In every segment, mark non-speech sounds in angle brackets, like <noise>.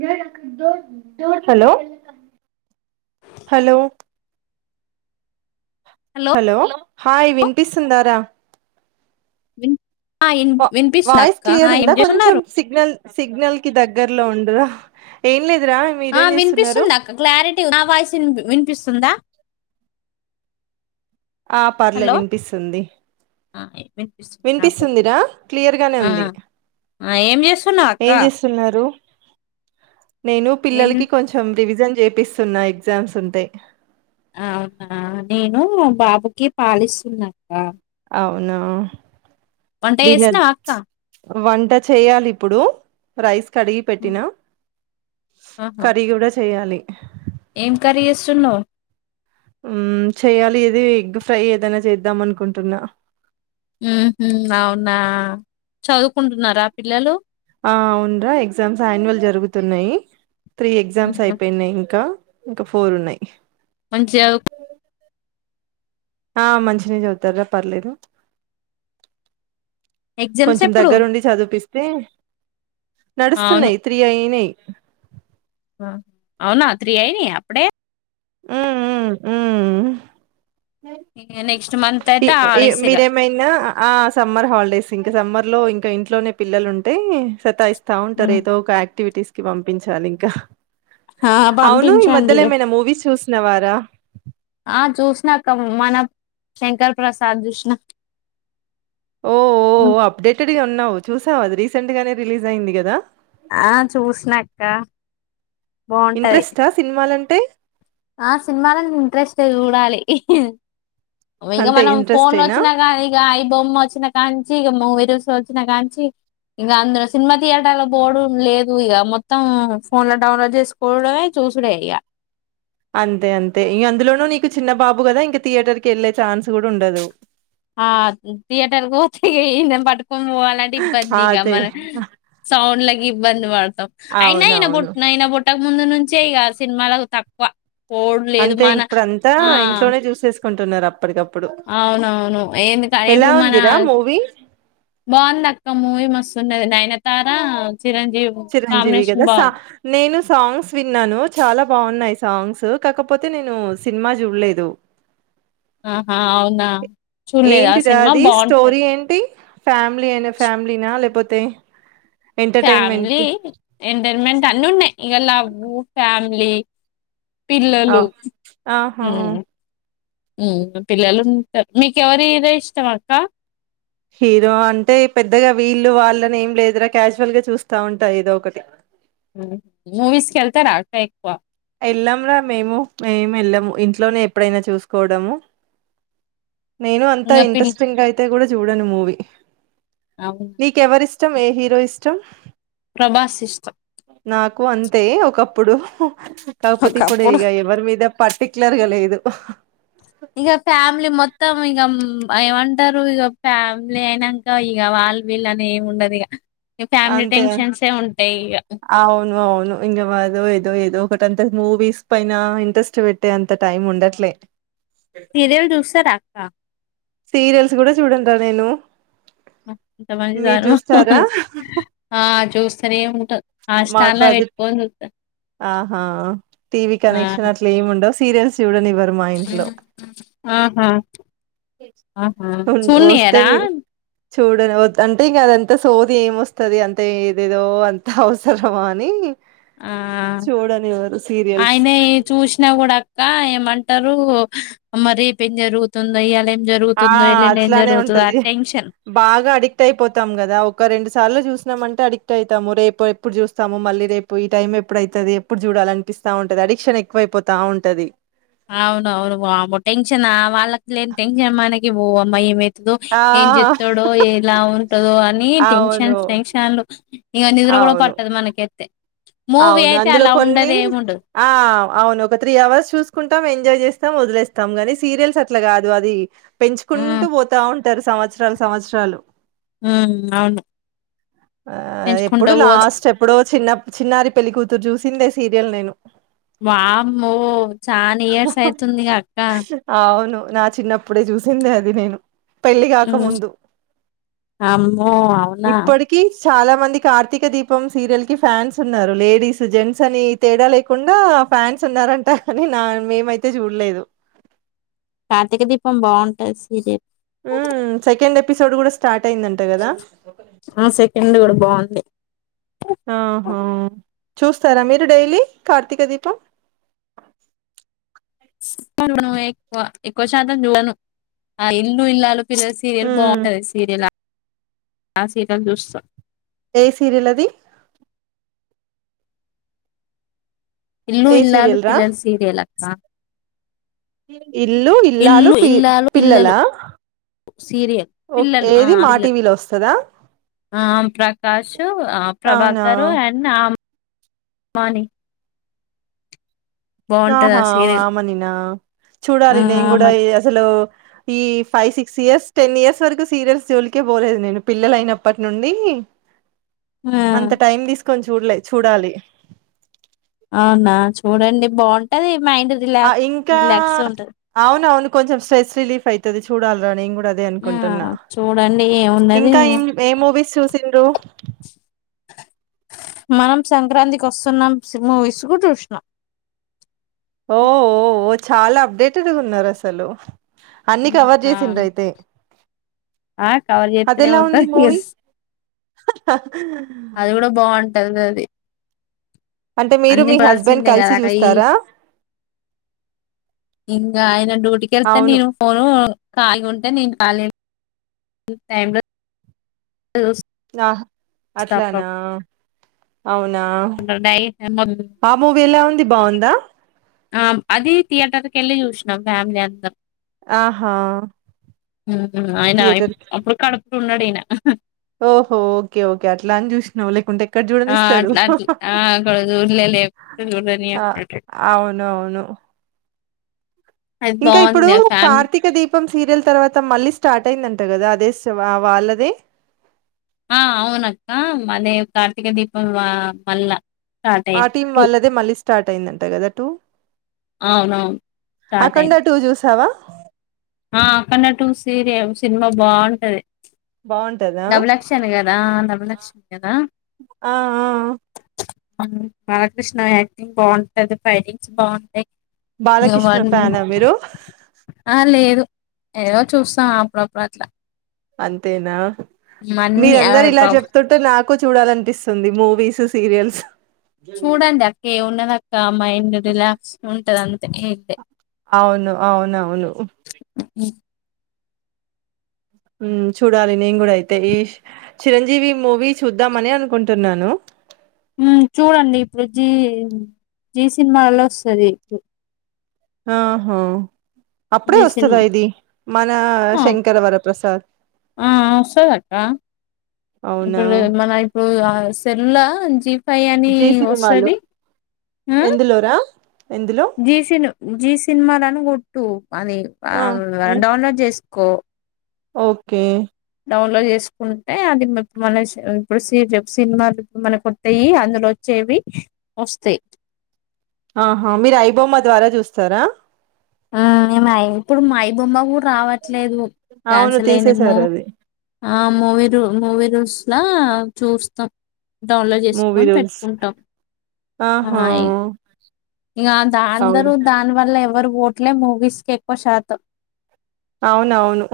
Hello hello hello hi వినిపిస్తుందారా విన్ ఆ ఇన్ వా వినిపిస్తుంది వాయిస్ అక్క ఆ క్లియర్ ఏం ఉందా కొంచెం చేస్తున్నారు సిగ్నల్ సిగ్నల్ కి దగ్గరలో ఉ లేదా ఏం లేదు ఆ వినిపిస్తుందా అక్క క్లారిటీ గు నా వాయిస్ విన్ వినిపిస్తుందా ఆ పర్లే హలో వినిపిస్తుంది ఆ వినిపిస్తుంది నాకు కూడా వినిపిస్తుందిరా క్లియర్గానే ఆ ఉంది ఆ ఏం చేస్తున్నావు అక్క ఏం చేస్తున్నారు నేను ఏం పిల్లలకి కొంచం రివిజన్ చేపిస్తున్నా ఎగ్జామ్స్ ఉంటే అవునా నేను బాబుకి పాలిస్తున్నాక్క అవునా వంటా డిన్నర్ చేసినవా అక్క వంట చేయాలి ఇప్పుడు రైస్ కడిగి ఉమ్, పెట్టినా ఆహా కర్రీ కూడా చేయాలి ఏం కర్రీ చేస్తూనవ్ ఉ చేయాలి ఇది ఎగ్ ఫ్రై ఏదైనా చేద్దాం అనుకుంటున్నా ఉహు అవునా చదువుకుంటున్నారా పిల్లలు ఆ అవున్రా ఎగ్జామ్స్ యాన్యువల్ జరుగుతున్నాయి త్రీ ఎగ్జామ్స్ అయిపోయినై ఇంక ఇంక ఫోర్ ఉన్నాయి మంచి చదువుకు ఆ మంచినే చదువుతరా పర్లేదు ఎగ్జామ్స్ కొంచం ఎప్పుడు దగ్గరుండి చదివిపిస్ పే అవును నడుస్తున్నాయి తీ అయినయి అవునా త్రీ అయినయ అప్పుడే ఉమ్ ఉమ్ మ్ ఇగ నెక్స్ట్ మంత్ ఇ అయితే ఇవ్ హాలిడేస్ ఇగ మీరేమైనా ఆ సమ్మర్ హాలిడేస్ ఈ సమ్మర్ లో ఇంకా ఇంట్లోనే పిల్లలు ఉంటే సతాయిస్ తా ఉంటారు ఏదో ఒక ఆక్టివిటీస్ కి పం ప్పించాలి ఇంకా ఆ అవును ఈ పంపించండి మద్యల ఇగ ఎమైనా మూవీస్ చూసినవారా? ఆ జోస్నా క్క వ మన శంకర్ ప్రసాద్ జుష్నా ఓఓ అప్డేటెడ్గా ఉన్నావు చూస్ రీసెంట్ గానే రీలీజ్ అయింది గాదా ఆ చూసినక్క బాగుంటది ఇంట్రెస్టా సినిమాల్ టె ఆ సినిమలనీ ఇంట్రెస్ట్ చూడాలి ఇగ అంతే మనం ఫోన్ ఇంట్రెస్టేనా? వచ్చినా కా ఇగ ఐ బొమ్మ వచ్చినా కాంచి ఇగ మూవీ రోల్స్ వచ్చినా కాంచి ఇగ అందులో సినిమా థియేటర్ లో పోడు లేదు ఇక మొత్తం ఫోన్ లో డౌన్లోడ్ చేసుకోవడమే చూసుడే ఇగ అంతే అంతే ఇగ అందులోనూ నీకు చిన్న బాబు కదా ఇంకా థియేటర్ కి వెళ్ళే ఛాన్స్ కూడా ఉండదు ఆ థియేటర్ కు పోతే ఇయన్ పటు అలాంటి ఇబ్బంది ఆ! ఇగ అదే. మన సౌండ్ల కి ఇబ్బంది పడతాం అయిన ఇయన పుట్ట అవునవును. ఇయన పుట్టక ముందు నుం చే ఇగ సినిమాలకు తక్కువ పోవుడు లేదు అంతే మన ఇప్పుడ అంతా ఆ ఇంట్లోనే చూసేసుకుంటున్నారు అప్పటికప్పు అవునవును ఎందుక ఇప్పుడు మన ఉందిరా మూవీ? బాగుంది అక్క మూవీ మస్తున్నది నయన తారా చిరంజీవి గదా సా నేను సాంగ్స్ విన్నాను చాలా బాగున్నాయి సాంగ్స్ కాకపోతే నేను సినిమా చూడలేదు ఆహా అవునా చూడలేదు ఆ ఏంటిది రా సినిమా అది బాగుంటది స్టోరీ ఏంటి ఫ్యామిలీ అయినా ఫ్యామిలీనా లేపోతే ఎంటర్టైన్మెంట్ ఫ్యామిలీ ఎంటైన్మెంట్ అన్ని ఉన్నాయి ఇగ లవ్వు ఫ్యామ్ లి ఆ పిల్లలు ఆహా ఉం ఉం పిల్లలు ఉంటారు మీకెవరి హీరో ఇష్టం అక్క హీరో అంటే పెద్దగా వీళ్ళు వాళ్ళని ఏం లేదురా క్యాజువల్ గా చూస్తా ఉంటాయి ఇదో ఒకటి మూవీస్కి ఎళ్తరా అక్క ఎక్కువ ఎళ్ళాం రా మేము మేము ఎళ్ళము ఇంట్లోనే ఎప్పుడైనా చూసుకోవడము నేను అంత ఇంగ పిల్ ఇంట్రెస్టింగ్ అయితే కూడా చూడను మూవి అవునా! నీక ఎవరిస్త ఇష్టం ఏ హీరో ఇష్టం ప్రభాస్ ఇష్టమ్ తక్కువ అంతే ఒకప్పుడు చౌపతి పడ ఒకప్పుడు. ఇగా ఎ మరి మీద పర్టిక్యులర్గా లేదు ఇగ ఫ్యామిలీ మొత్తం ఇక ఏమంటారు ఇక ఫ్యామిలీ అయినాక ఇక వాళ్ళు వీళ్ళు అని ఏమి ఉండదు ఇక ఫ్యామిలీ అంతే టెన్షన్సే ఉంటాయిక అవును అవును ఇంగ మాదో ఏదో ఒకటంత మూవీస్ పైన ఇంట్రెస్ట్ పెట్టే అంత టైం ఉండట్లే సిరియల్ చూసరా క్క సీరియల్స్ కూడా చూడన్రా నేను మీరు చూస్తారా <unintelligible> చూస్ సరే ఉంట మాకు అది ఆహా టీవి ఆ! కనెక్షన్ అట్లా ఏమి ఉండ సీరియల్స్ కూడా ఆహా ఆహా ఉన్ వస్తే చూడానియారా చూడని అంటే ఇంకా అదంత సోతి ఏమొస్తుంది అంత ఏదేదో అంత అ సరమా అని ఆ చూడనివ్వరు సీరియల్స్ ఆయనే చూసినా కూడా ఇంకా ఏమంటారు మరీ రీప్ జరుగుతుంది ఇయ్యాల ఆ జరుగుతుందో ఎల్లుండి ఏం అట్లానే జరుగుతుందో ఆ ఉంటది టెన్షన్ బాగా అడిక్ట్ అయిపోతాం కదా ఒక రెండు సార్లు చూసినామ అంటే అడిక్ ఎట్ అవుతాము రేపు ఎప్పుడు చూస్తాము మళ్ళీ రేపు ఈ టైం ఎప్పుడువుతుది ఎప్పుడు చూడాలి అనిపిస్తా ఉంటది అడిక్షన్ ఎక్కువైపోతా ఉంటది అవును అవును బ అమ్మ టెన్షన్ వాళ్ళలేన్ టెన్షన్ మనకి పోమ్మయి ఆ ఏం చెప్తాడో ఎలా ఉంటదో అని టెన్షన్ అవును టెన్షన్లు ఇం నిద్ర కూడా అవును పట్టది మనకెత్తే అవును అందులో కొన్ని ఆ అవును ఒక త్రీ అవర్స్ చూసు తెకుంటాం ఎంజాయ్ చేస్తాం వదిలేస్తాం కానీ సీరియల్స్ అట్లా కాదు అది ఉమ్ పెంచుకుంటూ పోతా ఉంటారు సంవత్సరాలు సంవత్సరాలు హ అవును ఆ ఎప్పుడు పెంచుకుంటా పో లాస్ట్ ఎప్పుడో చిన్న నారి పెళ్ళిక కూతురు చూసిందే సీరియల్ నేను వామ్మో చానా ఇయర్స్ అయితుంది అక్క అవును నా చిన్నప్పుడే చూసిందే అది నేను పెళ్లి గాక ఉమ్ ముందు అమ్మో అవునా ఇప్పడికి చాలా మంది కార్తీక దీపం సీరియల్ కి ఫ్యాన్స్ ఉన్నారు లేడీస్ జెంట్స్ అని తేడా లేకుండా ఫ్యాన్స్ ఉన్నారంటా కానీ నా మేమైతే చూడలేదు కార్తీక దీపం బాగుంటది సిరియల్ ఉ సెకండ్ ఎపిసోడ్ కూడా స్టార్ట్ అయిందంట కదా ఆ సెకండ్ కూడా బాగుంటే ఆహా చూస్తారా మీరు డైలీ కార్తీక దీపం చూడ ఎక్కువ ఎక్కువ శాతం చూడను ఆ ఇల్లు ఇల్లాలు పిల సీరియల్ ఉమ్ బాగుంటాది సీరియల్ <unintelligible> ఆ సీరియల్ దుష్టం ఏ సీరియల్ అది ఇల్లు ఏ ఇల్లాలు సీరియల్ రా పిల్లలు సీరియలక్క ఇల్లు ఇల్లాలు ఇల్లు పి ఇల్లాలు పిల్లలు పిల్లలా సీరియల్ ఓకే పిల్లలు ఆ ఏది మా పిల్లలు టీవీలో వస్తుందా ఆ ప్రకాష్ ఆ అవునా ప్రభాకర్ అండ్ ఆ వాణి ఆహా ఆ సీరియల్ వమనినా ఆ చూడాలి నేను కూడా మ అసలు ఈ five six years ten years వరకు సీరియల్స్ జోలికే పోలేదు నేను పిల్లల అయినప్పటి నుండి.... ఆ అంత టైమ్ తీ కొంచ చూడలే చూడాలి అవునా చూడండి బాగుంటది మైండ్ రిలా ఆ ఇంకా రిలాక్స్ ఉంటది అవునవును కొంచం స్ట్రెస్ రిలీఫ్ అయితది చూడాలరా నేను కూడా అది ఆ అనుకుంటున్నా చూడండి ఏమున్నది ఇంకాం ఆ ఏ మూవీస్ చూసిండ్రు మనం సంక్రాంతికి వస్తున్న సినిమా మూవీస్ కు చూసిన ఓఓ చాలా అప్డేటెడ్గా ఉన్నారు అసలు అన్ని కవర్ చేసిందయితే అయితే ఆ కవర్ అది చేస్తూనే ఎలా ఉంది ఉంటది మూవీ అదిది అంటే మీరు మీ హస్బెండ్ కలిసి అక్క ఈ చూస్తారా ఇంకా ఆయన డ్యూటీకి వెళ్తా అవును నేను ఫోను కాయగాంటే నేను కాలేం టై లో ఆహా చూస్తా అట్లనా అవునా ఆ మూవీ ఎలా ఉంది బాగుందా ఆ అది థియేటర్ కేళ్లి చూసినం ఫ్యామిలీ అంతా. ఆహా అయినా థియేటర్ అప్పుడు కడూప్ న్నాడినా ఓహో ఓకే ఓకే అట్లా అన్ చూసినావు లేకుంటే ఎక్కడ ఆ చూడనిస్తాడు అట్ల అట్ల అ అక్కడ <unintelligible> లేవు ఆ <unintelligible> ఇంక ఇప్పుడు ఫ్యామిలీ కార్తీక దీప్ ఇపం సీరియల్ తర్వాత మళ్ళీ స్టార్ట్ అయిందంట కదా అదే స్ వాళ్ళదే ఆ అవునక్క అదే కార్తీక దీపం వా మళ్ళా ఆ టీం వాళ్ళదే మళ్ళీ స్టార్ట్ అయిందంట గద టూ అవునవును. స్టార్ట్ అఖండ అయింది. టూ చూసావా ఆ అఖండ టూ సీరియల్ సినిమా బాగుంటది. బాగుంటదా డబుల్ యాక్షన్ కదా డబుల్ యాక్షన్ కదా ఆ ఆ బాలకృష్ణ యాక్టింగ్ బాగుంటది ఫైటింగ్స్ బాగుంటాయి బాలకృష్ణ ఫ్యానా మీరు అహా! లేదు. ఏదో చూస్తాం అప్పుడప్పుడు అట్లా అంతేనా హ్మ్. అన్నీ మీరందరు ఆహ్, ఇలా ప్రాబ్ చెప్తుంటే నాకు క్కు చూడాలనిపిస్తుంది మూవీస్ సీరియల్స్ చూడండి అక్క ఉన్నదక్క మైండ్ రిలాక్స్ ఉంటది అంతే ఏంతె అవును అవునవును మ్ చూడాలి నేను గూడా అయితే ఈ చిరంజీవి మూవీ చూద్దామని అనుకుంటున్నాను మ్ చూడండి ఇప్పుడు జి జి సినిమాలో ఒస్తది ఇప్పుడు ఆహా అప్పుడే జీ వస్తుదా సినిమా ఇది మన ఆ! శంకరవరప్రసాద్ ఆ వస్తుద అక్క అవునా ఇప్పుడు మన ఇప్పుడు ఆ సెల్లా ఉంచి పైయాని జీ సినిమాలో వస్తుంది ఆ ఎందులోరా ఎందులో జీసీను జీస్ సినిమా లాను కొట్టు అది ఆ డౌన్లోడ్ చేసి కో ఓకే డౌన్లోడ్ చేసుకుంటే అది మన ఇప్పుడు సినిమాలు మన కొట్టాయి అందులో వచ్చేవి వస్తాయి. ఆహా మీరు అయిబొమ్మ ద్వారా చూస్తారా ఇపుడు మాయిబమ్మా కూడ్ రావట్లేదు అవును క్యాన్సిల్ అయింది మూీ తీసేసారు అది ఆ మూవీ రూ మూవీ రూల్స్ అట్లా చూస్తాం డౌన్లోడ్ మూవీ చేసుకని రూల్స్ పెట్టుకుంటాం ఆ ఆహా ఇంకా దా అవును అందరు దాని వల్ల ఎవరు పోవట్లే మూవీస్ కి ఎక్కువ శాతం అవున అవును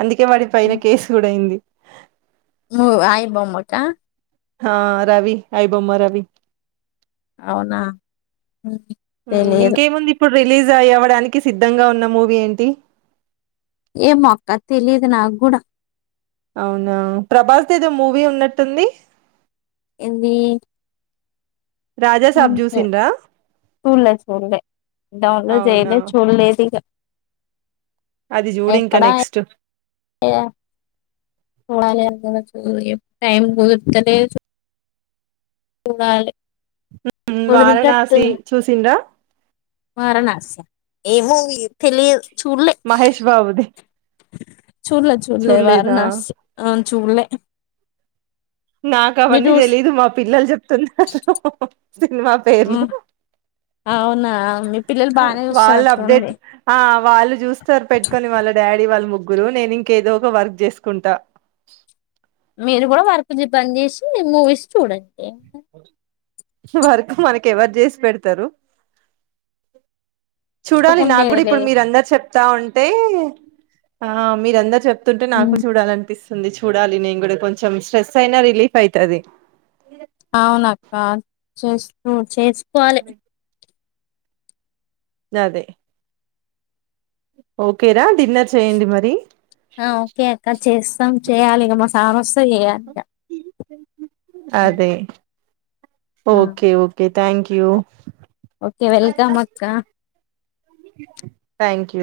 అందుకే వాడి పైన కేసు కూడా అయింది హు ఆయి బొమ్మ కా ఆ రవి ఐ బొమ్మ రవి అవునా తెలియదు ఇంకేముంది ఇప్పుడు రిలీజ్ అయవడానికి సిద్ధంగా ఉన్న మూవీ ఏంటి ఏమో అక్క తెలియదు నా కూడా అవునా ప్రభాస్ ది ఏదో మూవీ ఉన్నట్టుంది ఏందీ రాజాసాబ్ చూసిండ్రా చూడలే చూడలే డౌన్లోడ్ అవునా చేయలే చూడలేదు ఇక అది చూడు ఇంకా ఎక్కడ నెక్స్ట్ <unintelligible> <unintelligible> టైమ్ కుదర్తలేదు చూడాలి వారణాసి కుదిరేటట్టుంది చూసిండ వారణాసి ఏ మూవీ తెలియదు చూలే మహేష్ బాబుది చూలే చూలే చూడలేదా వారణాసి ఆ చూడాలే నాకు అవన్నీ తెలీదు మా పిల్లలు చెప్తున్నారు సినిమా పేర్లు అవునా మీ పిల్లలు బాగానే వాళ్ళు అప్డేట్ చూస్తారట్టుంది వాళ్ళు చూస్తారు పెట్టుకొని వాళ్ళ డాడీ వాళ్ళు ముగ్గు ఇప్పుడు నేను ఇంకేదో ఒక వర్క్ చేసుకుంటా మీరు కూడా వర్క్ పని చేసి మూవీస్ చూడండి అఓ వరకు మనకి ఎవరు చేసి పెడతారు చూడాలి నాకు కూడా తప్పకుండేలే ఇప్పుడు మీర అందరు చెప్తా ఉంటే ఆ మీరందరు చెప్ చెపుతుంటే నాకు ఉమ్, చూడాలనిపిస్తుంది ంది చూడాలి నేను కూడా కొంచెం స్ట్రెస్ అయినా రిలీఫ్ అయతది అవునక్క చూస్తూ చేసుకోవాలి అదే ఓకే రా డిన్నర్ చేయండి మరి ఆ ఓకే అక్క చేసి చేస్తాం చేయాలి ఇగ మా స్వామి వస్తే చేయాలి ఇక ఉమ్, అదే ఆ, okay okay thank you okay welcome అక్కా లు